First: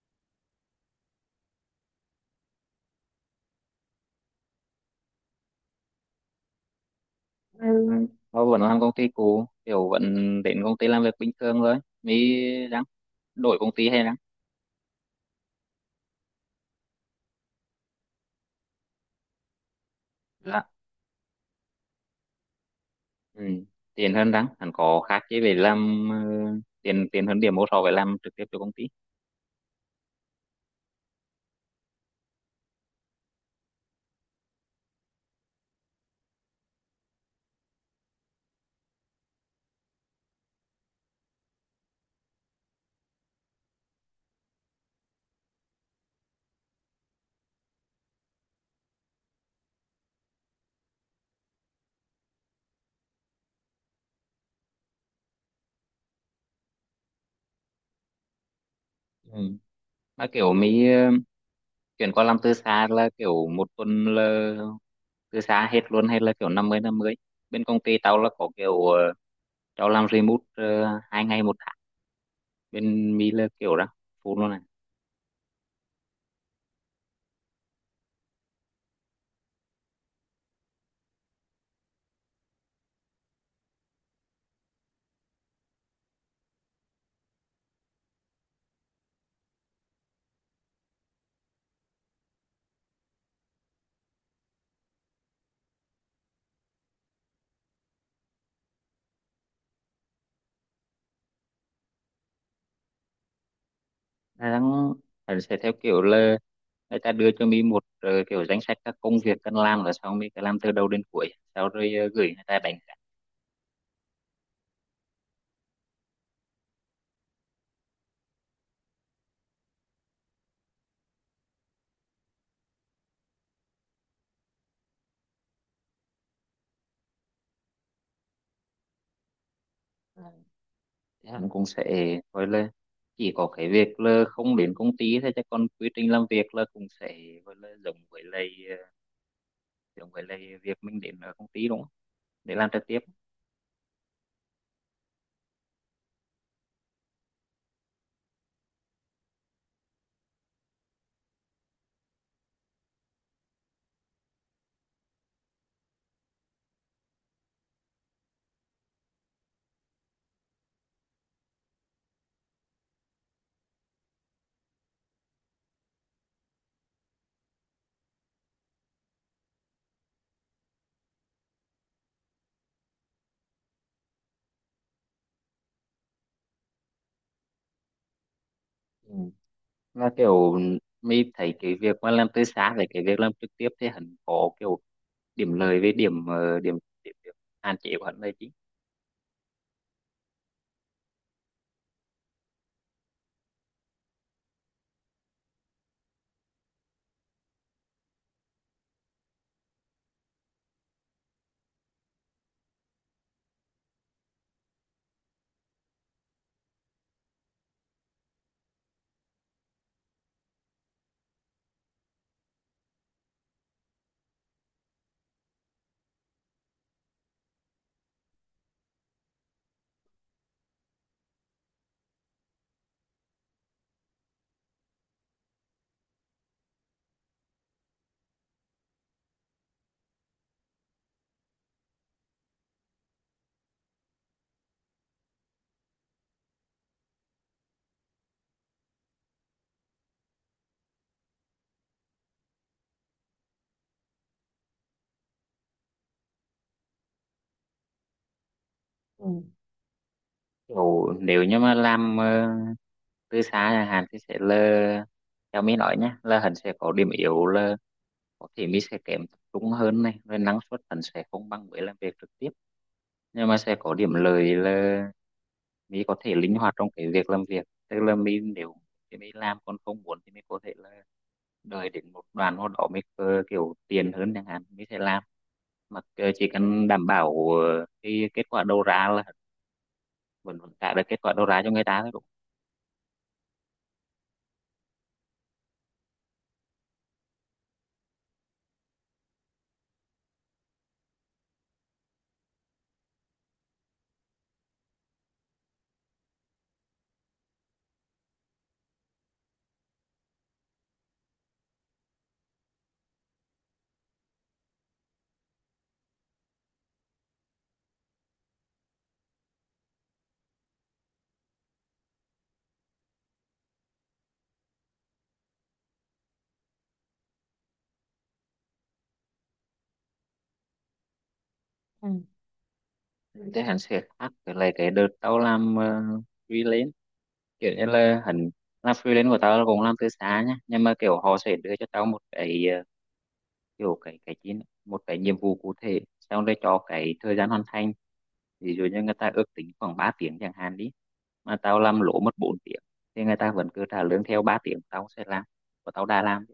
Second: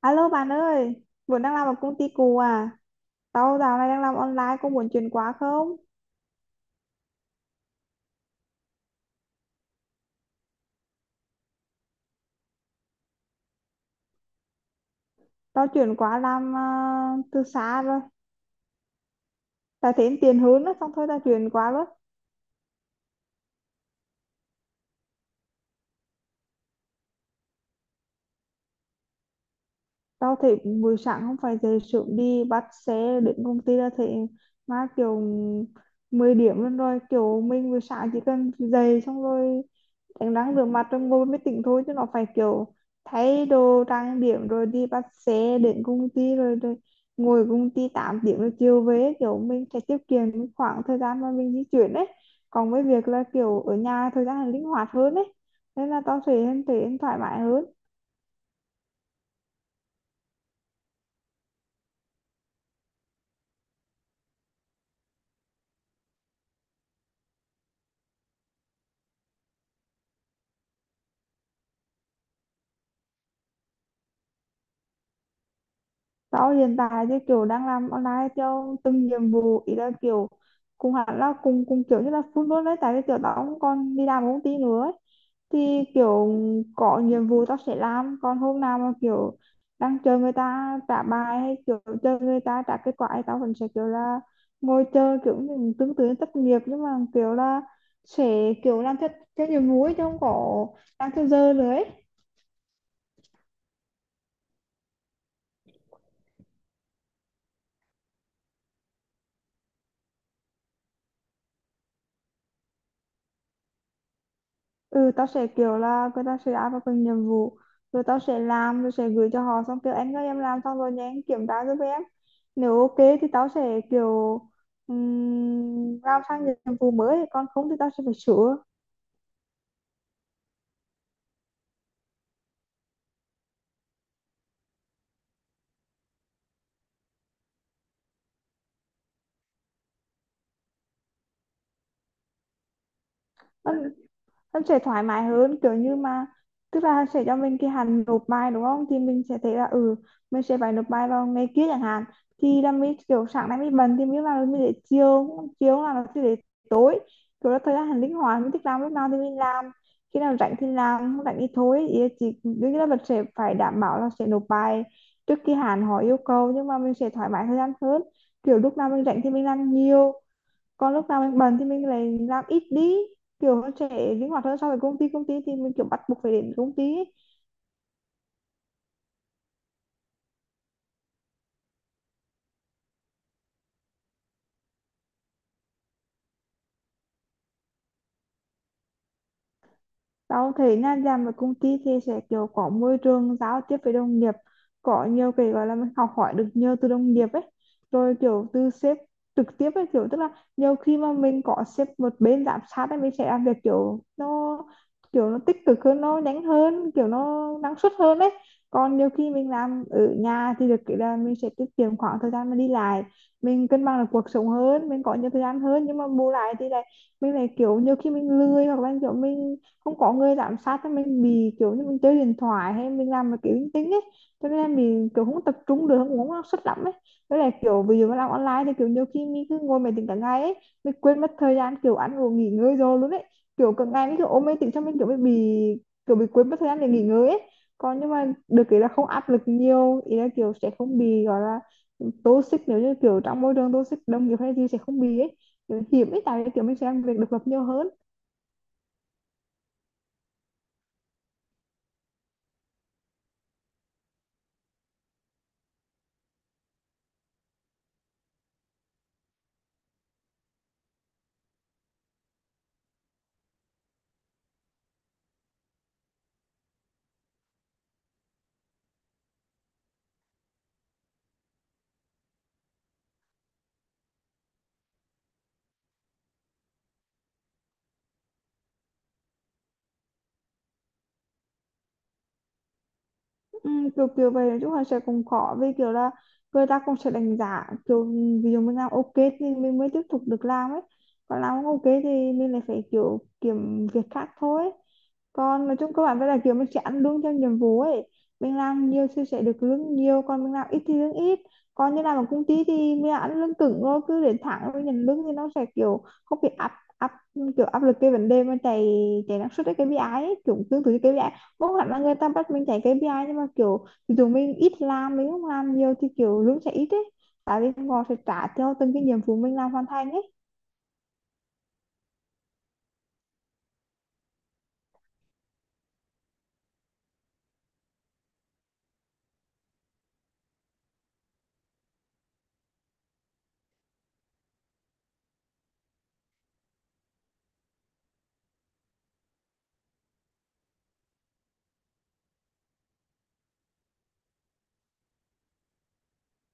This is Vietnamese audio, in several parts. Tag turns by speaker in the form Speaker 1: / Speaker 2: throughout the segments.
Speaker 1: Alo bạn ơi, vẫn đang làm ở công ty cũ à? Tao dạo này đang làm online, có muốn chuyển qua không?
Speaker 2: Ừ. Tôi vẫn làm công ty cũ, kiểu vẫn đến công ty làm việc bình thường thôi. Mới ráng đổi công ty hay ráng
Speaker 1: Tao chuyển qua làm từ xa rồi. Tao thấy tiền hướng
Speaker 2: là
Speaker 1: đó, xong thôi tao chuyển qua luôn.
Speaker 2: ừ. Tiền hơn ráng, hẳn có khác chứ về làm tiền tiền hơn điểm một so với làm trực tiếp cho công ty.
Speaker 1: Tao thấy buổi sáng không phải dậy sớm đi bắt xe đến công ty là thấy mà kiểu 10 điểm luôn rồi. Kiểu mình buổi sáng chỉ cần dậy xong rồi em đang rửa mặt rồi ngồi mới tỉnh thôi, chứ nó phải kiểu thay đồ trang điểm rồi đi bắt xe đến công ty rồi, rồi ngồi công ty 8 tiếng rồi chiều về, kiểu mình sẽ tiết kiệm những khoảng thời gian mà mình di chuyển ấy. Còn với việc là kiểu ở nhà thời gian là linh hoạt hơn ấy, nên là tao sẽ thấy em thoải mái hơn.
Speaker 2: Ừ. Mà kiểu mới chuyển qua làm từ xa là kiểu một tuần là từ xa hết luôn, hay là kiểu năm mươi năm 50. Bên công ty tao là có kiểu tao làm remote 2 ngày một tháng. Bên mi là kiểu đó, full luôn.
Speaker 1: Tao hiện tại thì kiểu đang làm online theo từng nhiệm vụ, ý là kiểu cùng hẳn là cùng cùng kiểu như là full luôn đấy, tại vì kiểu tao cũng còn đi làm ở công ty nữa ấy. Thì kiểu có nhiệm vụ tao sẽ làm, còn hôm nào mà kiểu đang chờ người ta trả bài hay kiểu chờ người ta trả kết quả thì tao vẫn sẽ kiểu là ngồi chờ, kiểu như tương tự như thất nghiệp, nhưng mà kiểu là sẽ kiểu làm theo theo nhiệm vụ ấy, chứ không có làm theo giờ nữa ấy.
Speaker 2: Đà đang phải sẽ theo kiểu là người ta đưa cho mi một kiểu danh sách các công việc cần làm, là sau mi cứ làm từ đầu đến cuối, sau rồi gửi người ta đánh giá.
Speaker 1: Ừ, tao sẽ kiểu là người ta sẽ áp vào từng nhiệm vụ, rồi tao sẽ làm rồi sẽ gửi cho họ, xong kêu anh ơi em làm xong rồi nha anh kiểm tra giúp em. Nếu ok thì tao sẽ kiểu làm sang nhiệm vụ mới, còn không thì tao sẽ phải sửa.
Speaker 2: Ờ, thì hắn cũng sẽ gọi là chỉ có cái việc là không đến công ty thôi, chứ còn quy trình làm việc là cũng sẽ gọi là giống với lại giống với lại việc mình đến ở công ty, đúng không, để làm trực tiếp.
Speaker 1: Nó sẽ thoải mái hơn kiểu như mà, tức là sẽ cho mình cái hạn nộp bài đúng không, thì mình sẽ thấy là ừ mình sẽ phải nộp bài vào ngày kia chẳng hạn, thì là mình kiểu sáng nay mình bận thì mình làm mình để chiều, chiều là nó sẽ để tối, kiểu là thời gian linh hoạt mình thích làm lúc nào thì mình làm, khi nào rảnh thì làm không rảnh thì thôi, ý là chỉ đương nhiên là mình sẽ phải đảm bảo là sẽ nộp bài trước khi hạn họ yêu cầu, nhưng mà mình sẽ thoải mái thời gian hơn, kiểu lúc nào mình rảnh thì mình làm nhiều, còn lúc nào mình bận thì mình lại làm ít đi, kiểu nó sẽ linh hoạt hơn so với công ty. Công ty thì mình kiểu bắt buộc phải đến công ty ấy.
Speaker 2: Ừ, là kiểu mi thấy cái việc mà làm từ xa với cái việc làm trực tiếp thì hắn có kiểu điểm lợi với điểm ờ, điểm, điểm, điểm hạn chế của hắn là
Speaker 1: Tao thấy nha, làm ở công ty thì sẽ kiểu có môi trường giao tiếp với đồng nghiệp, có nhiều cái gọi là mình học hỏi được nhiều từ đồng nghiệp ấy, rồi kiểu từ sếp trực tiếp ấy, kiểu tức là nhiều khi mà mình có sếp một bên giám sát ấy, mình sẽ làm việc kiểu nó tích cực hơn, nó nhanh hơn, kiểu nó năng suất hơn đấy. Còn nhiều khi mình làm ở nhà thì được cái là mình sẽ tiết kiệm khoảng thời gian mà đi lại, mình cân bằng được cuộc sống hơn, mình có nhiều thời gian hơn, nhưng mà bù lại thì lại mình lại kiểu nhiều khi mình lười, hoặc là kiểu mình không có người giám sát thì mình bị kiểu như mình chơi điện thoại hay mình làm cái kiểu linh tinh ấy, cho nên là mình kiểu không tập trung được, không có năng suất lắm ấy. Với lại kiểu ví dụ mà làm online thì kiểu nhiều khi mình cứ ngồi máy tính cả ngày ấy, mình quên mất thời gian kiểu ăn uống nghỉ ngơi rồi luôn ấy, kiểu cả ngày mình kiểu ôm máy tính, cho mình kiểu mình bị kiểu bị quên mất thời gian để nghỉ ngơi ấy. Còn nhưng mà được cái là không áp lực nhiều, ý là kiểu sẽ không bị gọi là toxic, nếu như kiểu trong môi trường toxic đồng nghiệp hay gì sẽ không bị ấy, kiểu hiểm ấy, tại vì kiểu mình sẽ làm việc độc lập nhiều hơn.
Speaker 2: chính. Ồ, nếu như mà làm từ xa chẳng hạn thì sẽ là, theo mình nói nhé, là hắn sẽ có điểm yếu là có thể mình sẽ kém tập trung hơn này, rồi năng suất hắn sẽ không bằng với làm việc trực tiếp, nhưng mà sẽ có điểm lợi là mình có thể linh hoạt trong cái việc làm việc, tức là mình nếu thì mình làm, còn không muốn thì mình có thể là đợi đến một đoạn nào đó mình kiểu tiền hơn chẳng hạn mình sẽ làm, mà chỉ cần đảm bảo cái kết quả đầu ra là vẫn vẫn trả được kết quả đầu ra cho người ta thôi.
Speaker 1: Ừ, kiểu kiểu vậy, nói chung là sẽ cũng khó vì kiểu là người ta cũng sẽ đánh giá kiểu ví dụ mình làm ok thì mình mới tiếp tục được làm ấy, còn làm không ok thì mình lại phải kiểu kiếm việc khác thôi. Còn nói chung các bạn với là kiểu mình sẽ ăn lương theo nhiệm vụ ấy, mình làm nhiều thì sẽ được lương nhiều, còn mình làm ít thì lương ít. Còn như làm ở công ty thì mình ăn lương cứng, rồi cứ đến tháng rồi nhận lương thì nó sẽ kiểu không bị áp, áp, kiểu áp lực cái vấn đề mà chạy chạy năng suất cái KPI ấy, kiểu tương tự như KPI. Không hẳn là người ta bắt mình chạy KPI, nhưng mà kiểu thì dụ mình ít làm mình không làm nhiều thì kiểu lương sẽ ít ấy, tại vì họ sẽ trả theo từng cái nhiệm vụ mình làm hoàn thành ấy.
Speaker 2: Đúng, thế anh sẽ khác với lại cái đợt tao làm freelance. Kiểu như là hẳn làm freelance của tao là cũng làm từ xa nhá, nhưng mà kiểu họ sẽ đưa cho tao một cái kiểu cái chín một cái nhiệm vụ cụ thể, xong rồi cho cái thời gian hoàn thành. Ví dụ như người ta ước tính khoảng 3 tiếng chẳng hạn đi, mà tao làm lỗ mất 4 tiếng, thì người ta vẫn cứ trả lương theo 3 tiếng tao sẽ làm và tao đã làm.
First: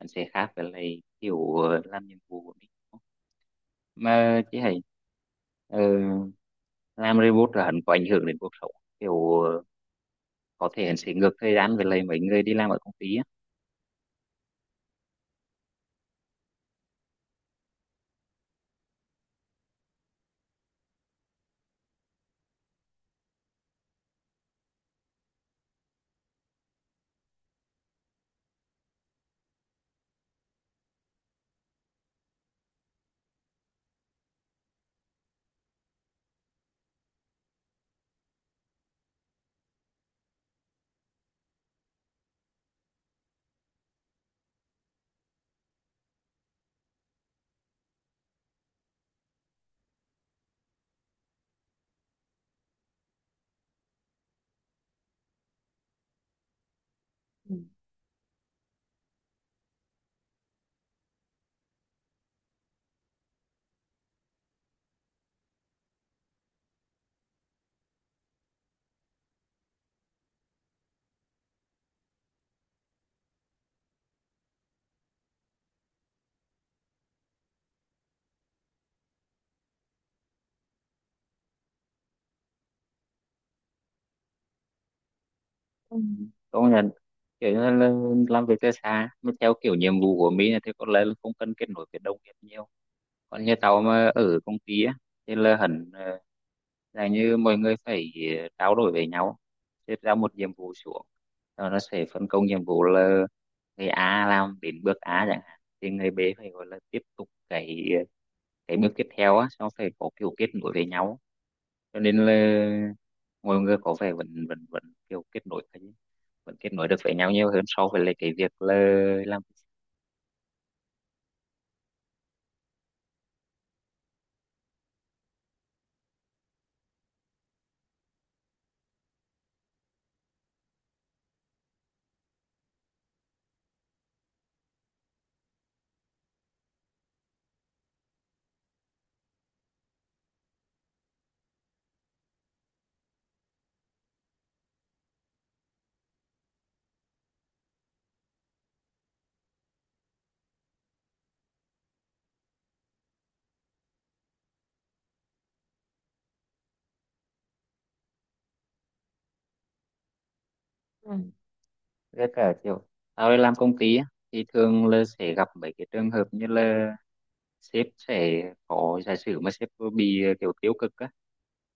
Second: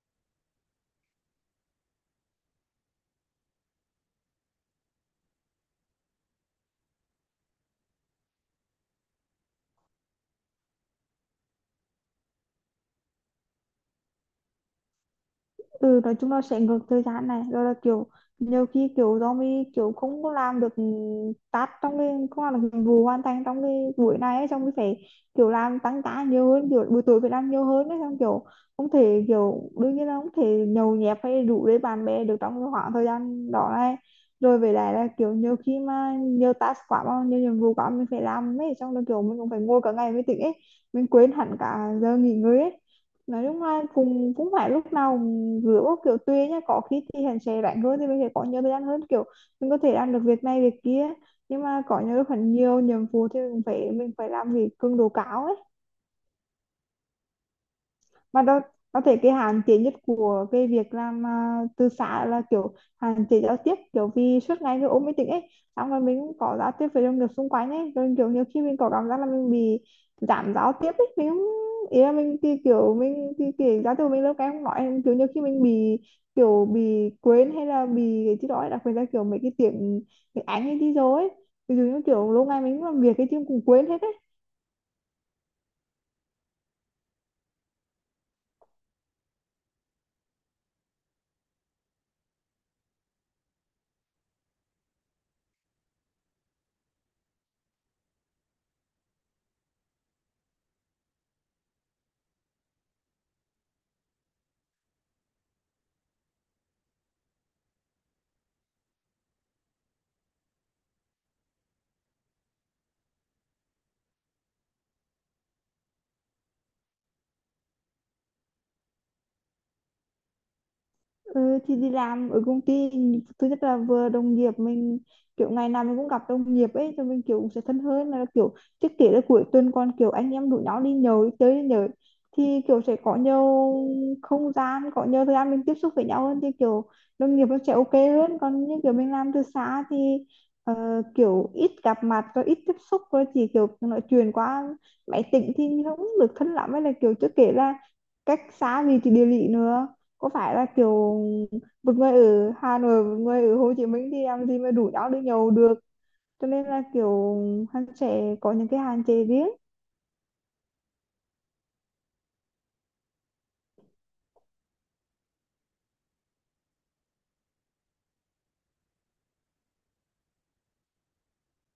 Speaker 2: Hẳn sẽ khác với lại kiểu làm nhiệm vụ của mình mà chị hãy làm robot là hắn có ảnh hưởng đến cuộc sống, kiểu có thể hắn sẽ ngược thời gian về lại mấy người đi làm ở công ty á.
Speaker 1: Ừ, nói chung là sẽ ngược thời gian này, rồi là kiểu nhiều khi kiểu do mình kiểu không có làm được task, trong cái không làm được nhiệm vụ hoàn thành trong cái buổi này ấy, xong mình phải kiểu làm tăng ca nhiều hơn, kiểu buổi tối phải làm nhiều hơn ấy, xong kiểu không thể, kiểu đương nhiên là không thể nhậu nhẹt hay rủ với bạn bè được trong cái khoảng thời gian đó này, rồi về lại là kiểu nhiều khi mà nhiều task quá mà nhiều nhiệm vụ quá mình phải làm ấy, xong rồi kiểu mình cũng phải ngồi cả ngày mới tỉnh ấy, mình quên hẳn cả giờ nghỉ ngơi ấy. Nói chung là cũng cũng phải lúc nào cũng rửa bốc, kiểu tùy nhá, có khi thì hắn sẽ rảnh hơn thì mình sẽ có nhiều thời gian hơn, kiểu mình có thể làm được việc này việc kia, nhưng mà có nhiều lúc hẳn nhiều nhiệm vụ thì mình phải làm việc cường độ cao ấy.
Speaker 2: Ừ.
Speaker 1: Mà đó, có thể cái hạn chế nhất của cái việc làm từ xã là kiểu hạn chế giao tiếp, kiểu vì suốt ngày cứ ôm máy tính ấy, xong rồi mình cũng có giao tiếp với đồng nghiệp xung quanh ấy, rồi kiểu nhiều khi mình có cảm giác là mình bị giảm giao tiếp ấy, mình không, ý là mình thì kiểu giao tiếp của mình lâu cái không nói, kiểu nhiều khi mình bị kiểu bị quên hay là bị cái gì đó ấy, đặc biệt là kiểu mấy cái tiếng tiếng Anh ấy đi rồi ấy, ví dụ như kiểu lâu ngày mình làm việc cái chứ cũng quên hết ấy.
Speaker 2: Ừ. Có là kiểu như là làm việc từ xa mà theo kiểu nhiệm vụ của mình thì có lẽ là không cần kết nối với đồng nghiệp nhiều, còn như tao mà ở công ty á thì là hẳn là như mọi người phải trao đổi với nhau, xếp ra một nhiệm vụ xuống. Rồi nó sẽ phân công nhiệm vụ là người A làm đến bước A chẳng hạn thì người B phải gọi là tiếp tục cái bước tiếp theo á, xong phải có kiểu kết nối với nhau, cho nên là mọi người có vẻ vẫn vẫn vẫn kiểu kết nối vẫn kết nối được với nhau nhiều hơn so với lại cái việc là làm.
Speaker 1: Ừ, thì đi làm ở công ty thứ nhất là vừa đồng nghiệp mình, kiểu ngày nào mình cũng gặp đồng nghiệp ấy, cho mình kiểu cũng sẽ thân hơn là kiểu trước kể là cuối tuần còn kiểu anh em rủ nhau đi nhậu đi chơi đi nhậu, thì kiểu sẽ có nhiều không gian, có nhiều thời gian mình tiếp xúc với nhau hơn, thì kiểu đồng nghiệp nó sẽ ok hơn. Còn như kiểu mình làm từ xa thì ờ, kiểu ít gặp mặt rồi ít tiếp xúc rồi chỉ kiểu nói chuyện qua máy tính thì không được thân lắm, hay là kiểu trước kể là cách xa vì thì địa lý nữa, có phải là kiểu một người ở Hà Nội một người ở Hồ Chí Minh thì làm gì mà đủ nhau đi nhậu được, cho nên là kiểu hắn sẽ có những cái hạn chế riêng.
Speaker 2: Ừ, với cả kiểu tao đi làm công ty á thì thường là sẽ gặp mấy cái trường hợp như là sếp sẽ có, giả sử mà sếp bị kiểu tiêu cực á,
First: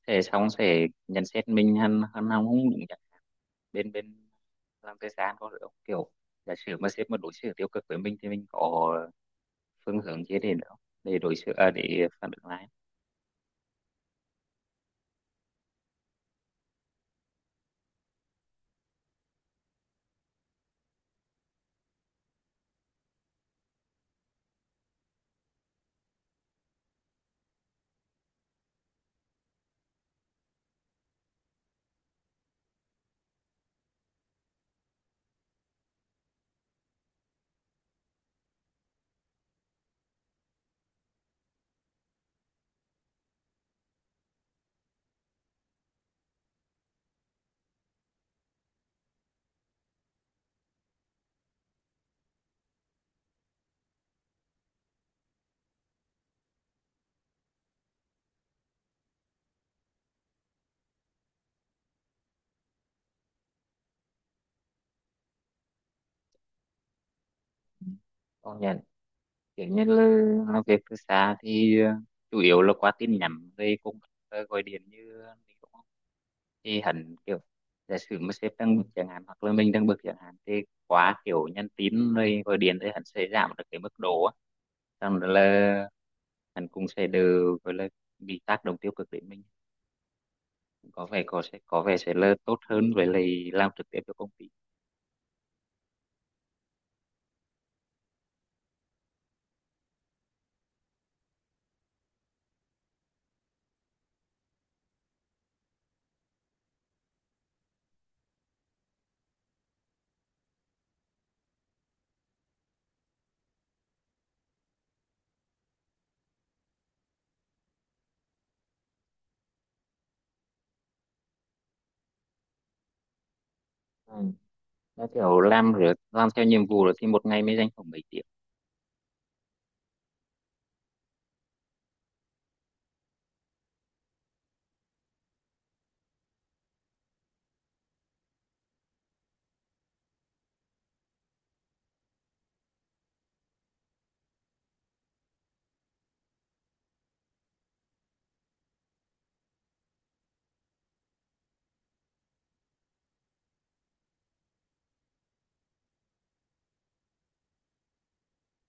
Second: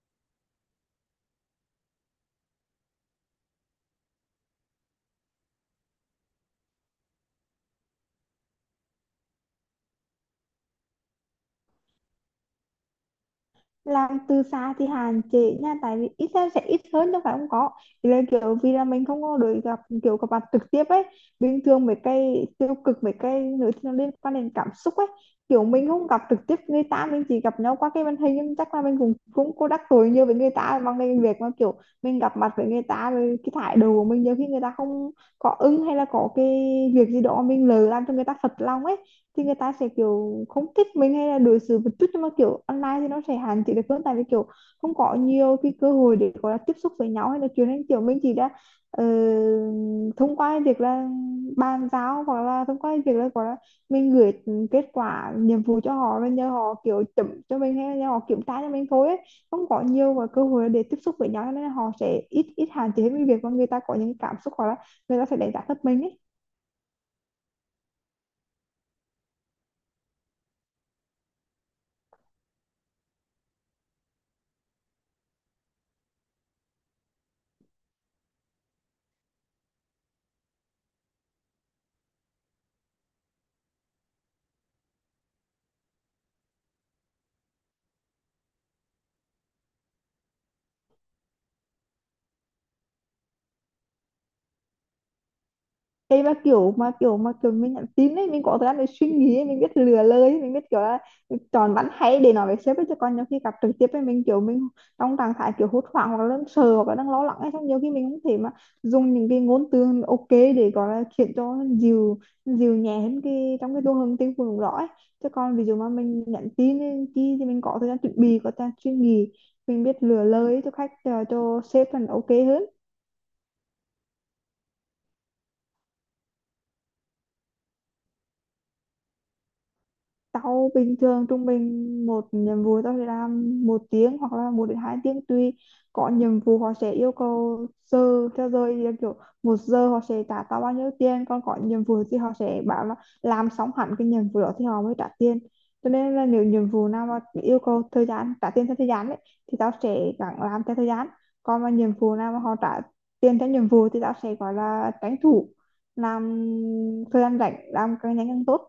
Speaker 2: sẽ xong sẽ nhận xét mình hắn hắn không đúng. Bên bên làm thời gian có được không? Kiểu giả sử mà sếp mà đối xử tiêu cực với mình thì mình có phương hướng gì để nữa, để đối xử à, để phản ứng lại.
Speaker 1: Làm từ xa thì hạn chế nha, tại vì ít ra sẽ ít hơn đâu phải không có, thì là kiểu vì là mình không có được gặp kiểu gặp mặt trực tiếp ấy, bình thường mấy cái tiêu cực mấy cái nữa thì nó liên quan đến cảm xúc ấy, kiểu mình không gặp trực tiếp người ta, mình chỉ gặp nhau qua cái màn hình, nhưng chắc là mình cũng cũng có đắc tội nhiều với người ta bằng cái việc mà kiểu mình gặp mặt với người ta rồi cái thái độ của mình nhiều khi người ta không có ưng, hay là có cái việc gì đó mình lỡ làm cho người ta phật lòng ấy, thì người ta sẽ kiểu không thích mình hay là đối xử một chút, nhưng mà kiểu online thì nó sẽ hạn chế được hơn, tại vì kiểu không có nhiều cái cơ hội để gọi là tiếp xúc với nhau hay là chuyện, nên kiểu mình chỉ đã ờ, thông qua cái việc là bàn giao, hoặc là thông qua cái việc là gọi là mình gửi kết quả nhiệm vụ cho họ rồi nhờ họ kiểu chấm cho mình hay là nhờ họ kiểm tra cho mình thôi ấy. Không có nhiều và cơ hội để tiếp xúc với nhau, cho nên là họ sẽ ít ít hạn chế hơn cái việc mà người ta có những cảm xúc hoặc là người ta sẽ đánh giá thấp mình ấy.
Speaker 2: Công nhận, kiểu như là làm việc từ xa thì chủ yếu là qua tin nhắn rồi cũng gọi điện như mình cũng, thì hẳn kiểu giả sử mà sếp đang bực chẳng hạn hoặc là mình đang bực chẳng hạn thì quá kiểu nhắn tin rồi gọi điện thì hẳn sẽ giảm được cái mức độ á, xong rồi là hẳn cũng sẽ đều gọi là bị tác động tiêu cực đến mình. Có vẻ sẽ là tốt hơn với lại làm trực tiếp cho công ty.
Speaker 1: Đây mà kiểu mình nhắn tin ấy, mình có thời gian để suy nghĩ ấy, mình biết lừa lời ấy, mình biết kiểu là chọn bắn hay để nói với sếp ấy, chứ còn nhiều khi gặp trực tiếp ấy mình kiểu mình trong trạng thái kiểu hốt hoảng hoặc là đang sợ hoặc là đang lo lắng ấy, xong nhiều khi mình không thể mà dùng những cái ngôn từ ok để gọi là khiến cho dịu, nhẹ hơn cái trong cái đô hương tinh thần đó ấy, chứ còn ví dụ mà mình nhắn tin ấy, chi thì mình có thời gian chuẩn bị, có thời gian suy nghĩ, mình biết lựa lời ấy cho khách cho sếp là ok hơn.
Speaker 2: Ừ, nó kiểu làm rồi làm theo nhiệm vụ rồi thì một ngày mới dành khoảng mấy tiếng?
Speaker 1: Tao bình thường trung bình một nhiệm vụ tao sẽ làm 1 tiếng hoặc là 1 đến 2 tiếng tùy. Có nhiệm vụ họ sẽ yêu cầu giờ theo giờ thì là kiểu 1 giờ họ sẽ trả tao bao nhiêu tiền, còn có nhiệm vụ thì họ sẽ bảo là làm xong hẳn cái nhiệm vụ đó thì họ mới trả tiền, cho nên là nếu nhiệm vụ nào mà yêu cầu thời gian trả tiền theo thời gian ấy, thì tao sẽ gắng làm theo thời gian. Còn mà nhiệm vụ nào mà họ trả tiền theo nhiệm vụ thì tao sẽ gọi là tranh thủ làm thời gian rảnh, làm càng nhanh càng tốt.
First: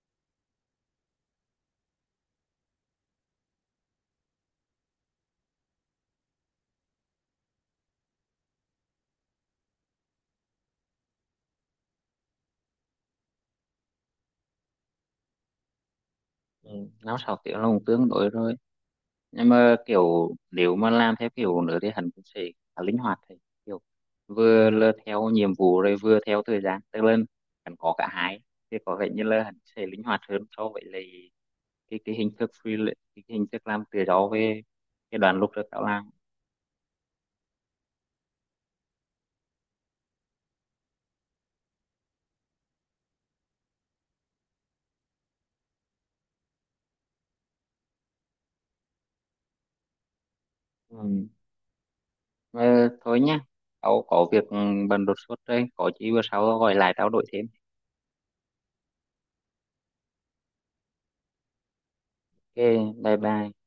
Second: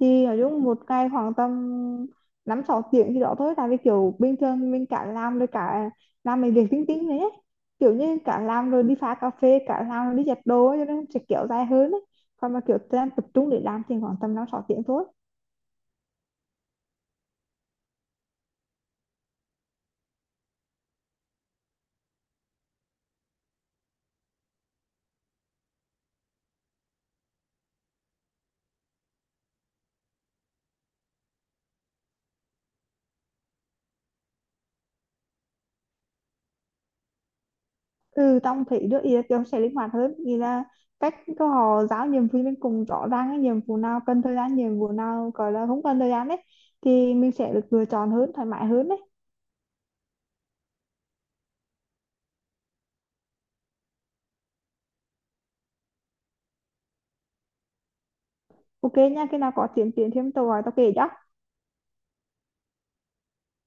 Speaker 1: Thì nói chung một ngày khoảng tầm 5 6 tiếng thì đó thôi, tại vì kiểu bình thường mình cả làm rồi cả làm mấy việc tính tính đấy ấy, kiểu như cả làm rồi đi pha cà phê, cả làm rồi đi giặt đồ ấy, cho nên sẽ kiểu dài hơn ấy. Còn mà kiểu đang tập trung để làm thì khoảng tầm 5 6 tiếng thôi.
Speaker 2: Ừ, 5 6 tiếng là cũng tương đối rồi, nhưng mà kiểu nếu mà làm theo kiểu nữa thì hắn cũng sẽ khá linh hoạt, thì kiểu vừa là theo nhiệm vụ rồi vừa theo thời gian, tức là hắn có cả hai thì có vẻ như là hắn sẽ linh hoạt hơn so với lại cái hình thức free cái hình thức làm tự do về cái đoàn lúc trước tao làm.
Speaker 1: Ừ, tao thấy được, ý là kiểu sẽ linh hoạt hơn, nghĩa là cách có họ giao nhiệm vụ mình cùng rõ ràng cái nhiệm vụ nào cần thời gian, nhiệm vụ nào gọi là không cần thời gian đấy, thì mình sẽ được lựa chọn hơn, thoải mái hơn đấy.
Speaker 2: Ừ. Ờ, thôi nhá, tao có việc bận đột xuất đây, có gì bữa sau tao gọi lại tao đổi thêm.
Speaker 1: Ok nha, khi nào có tiến triển thêm tao gọi tao kể cho.
Speaker 2: Ok, bye bye.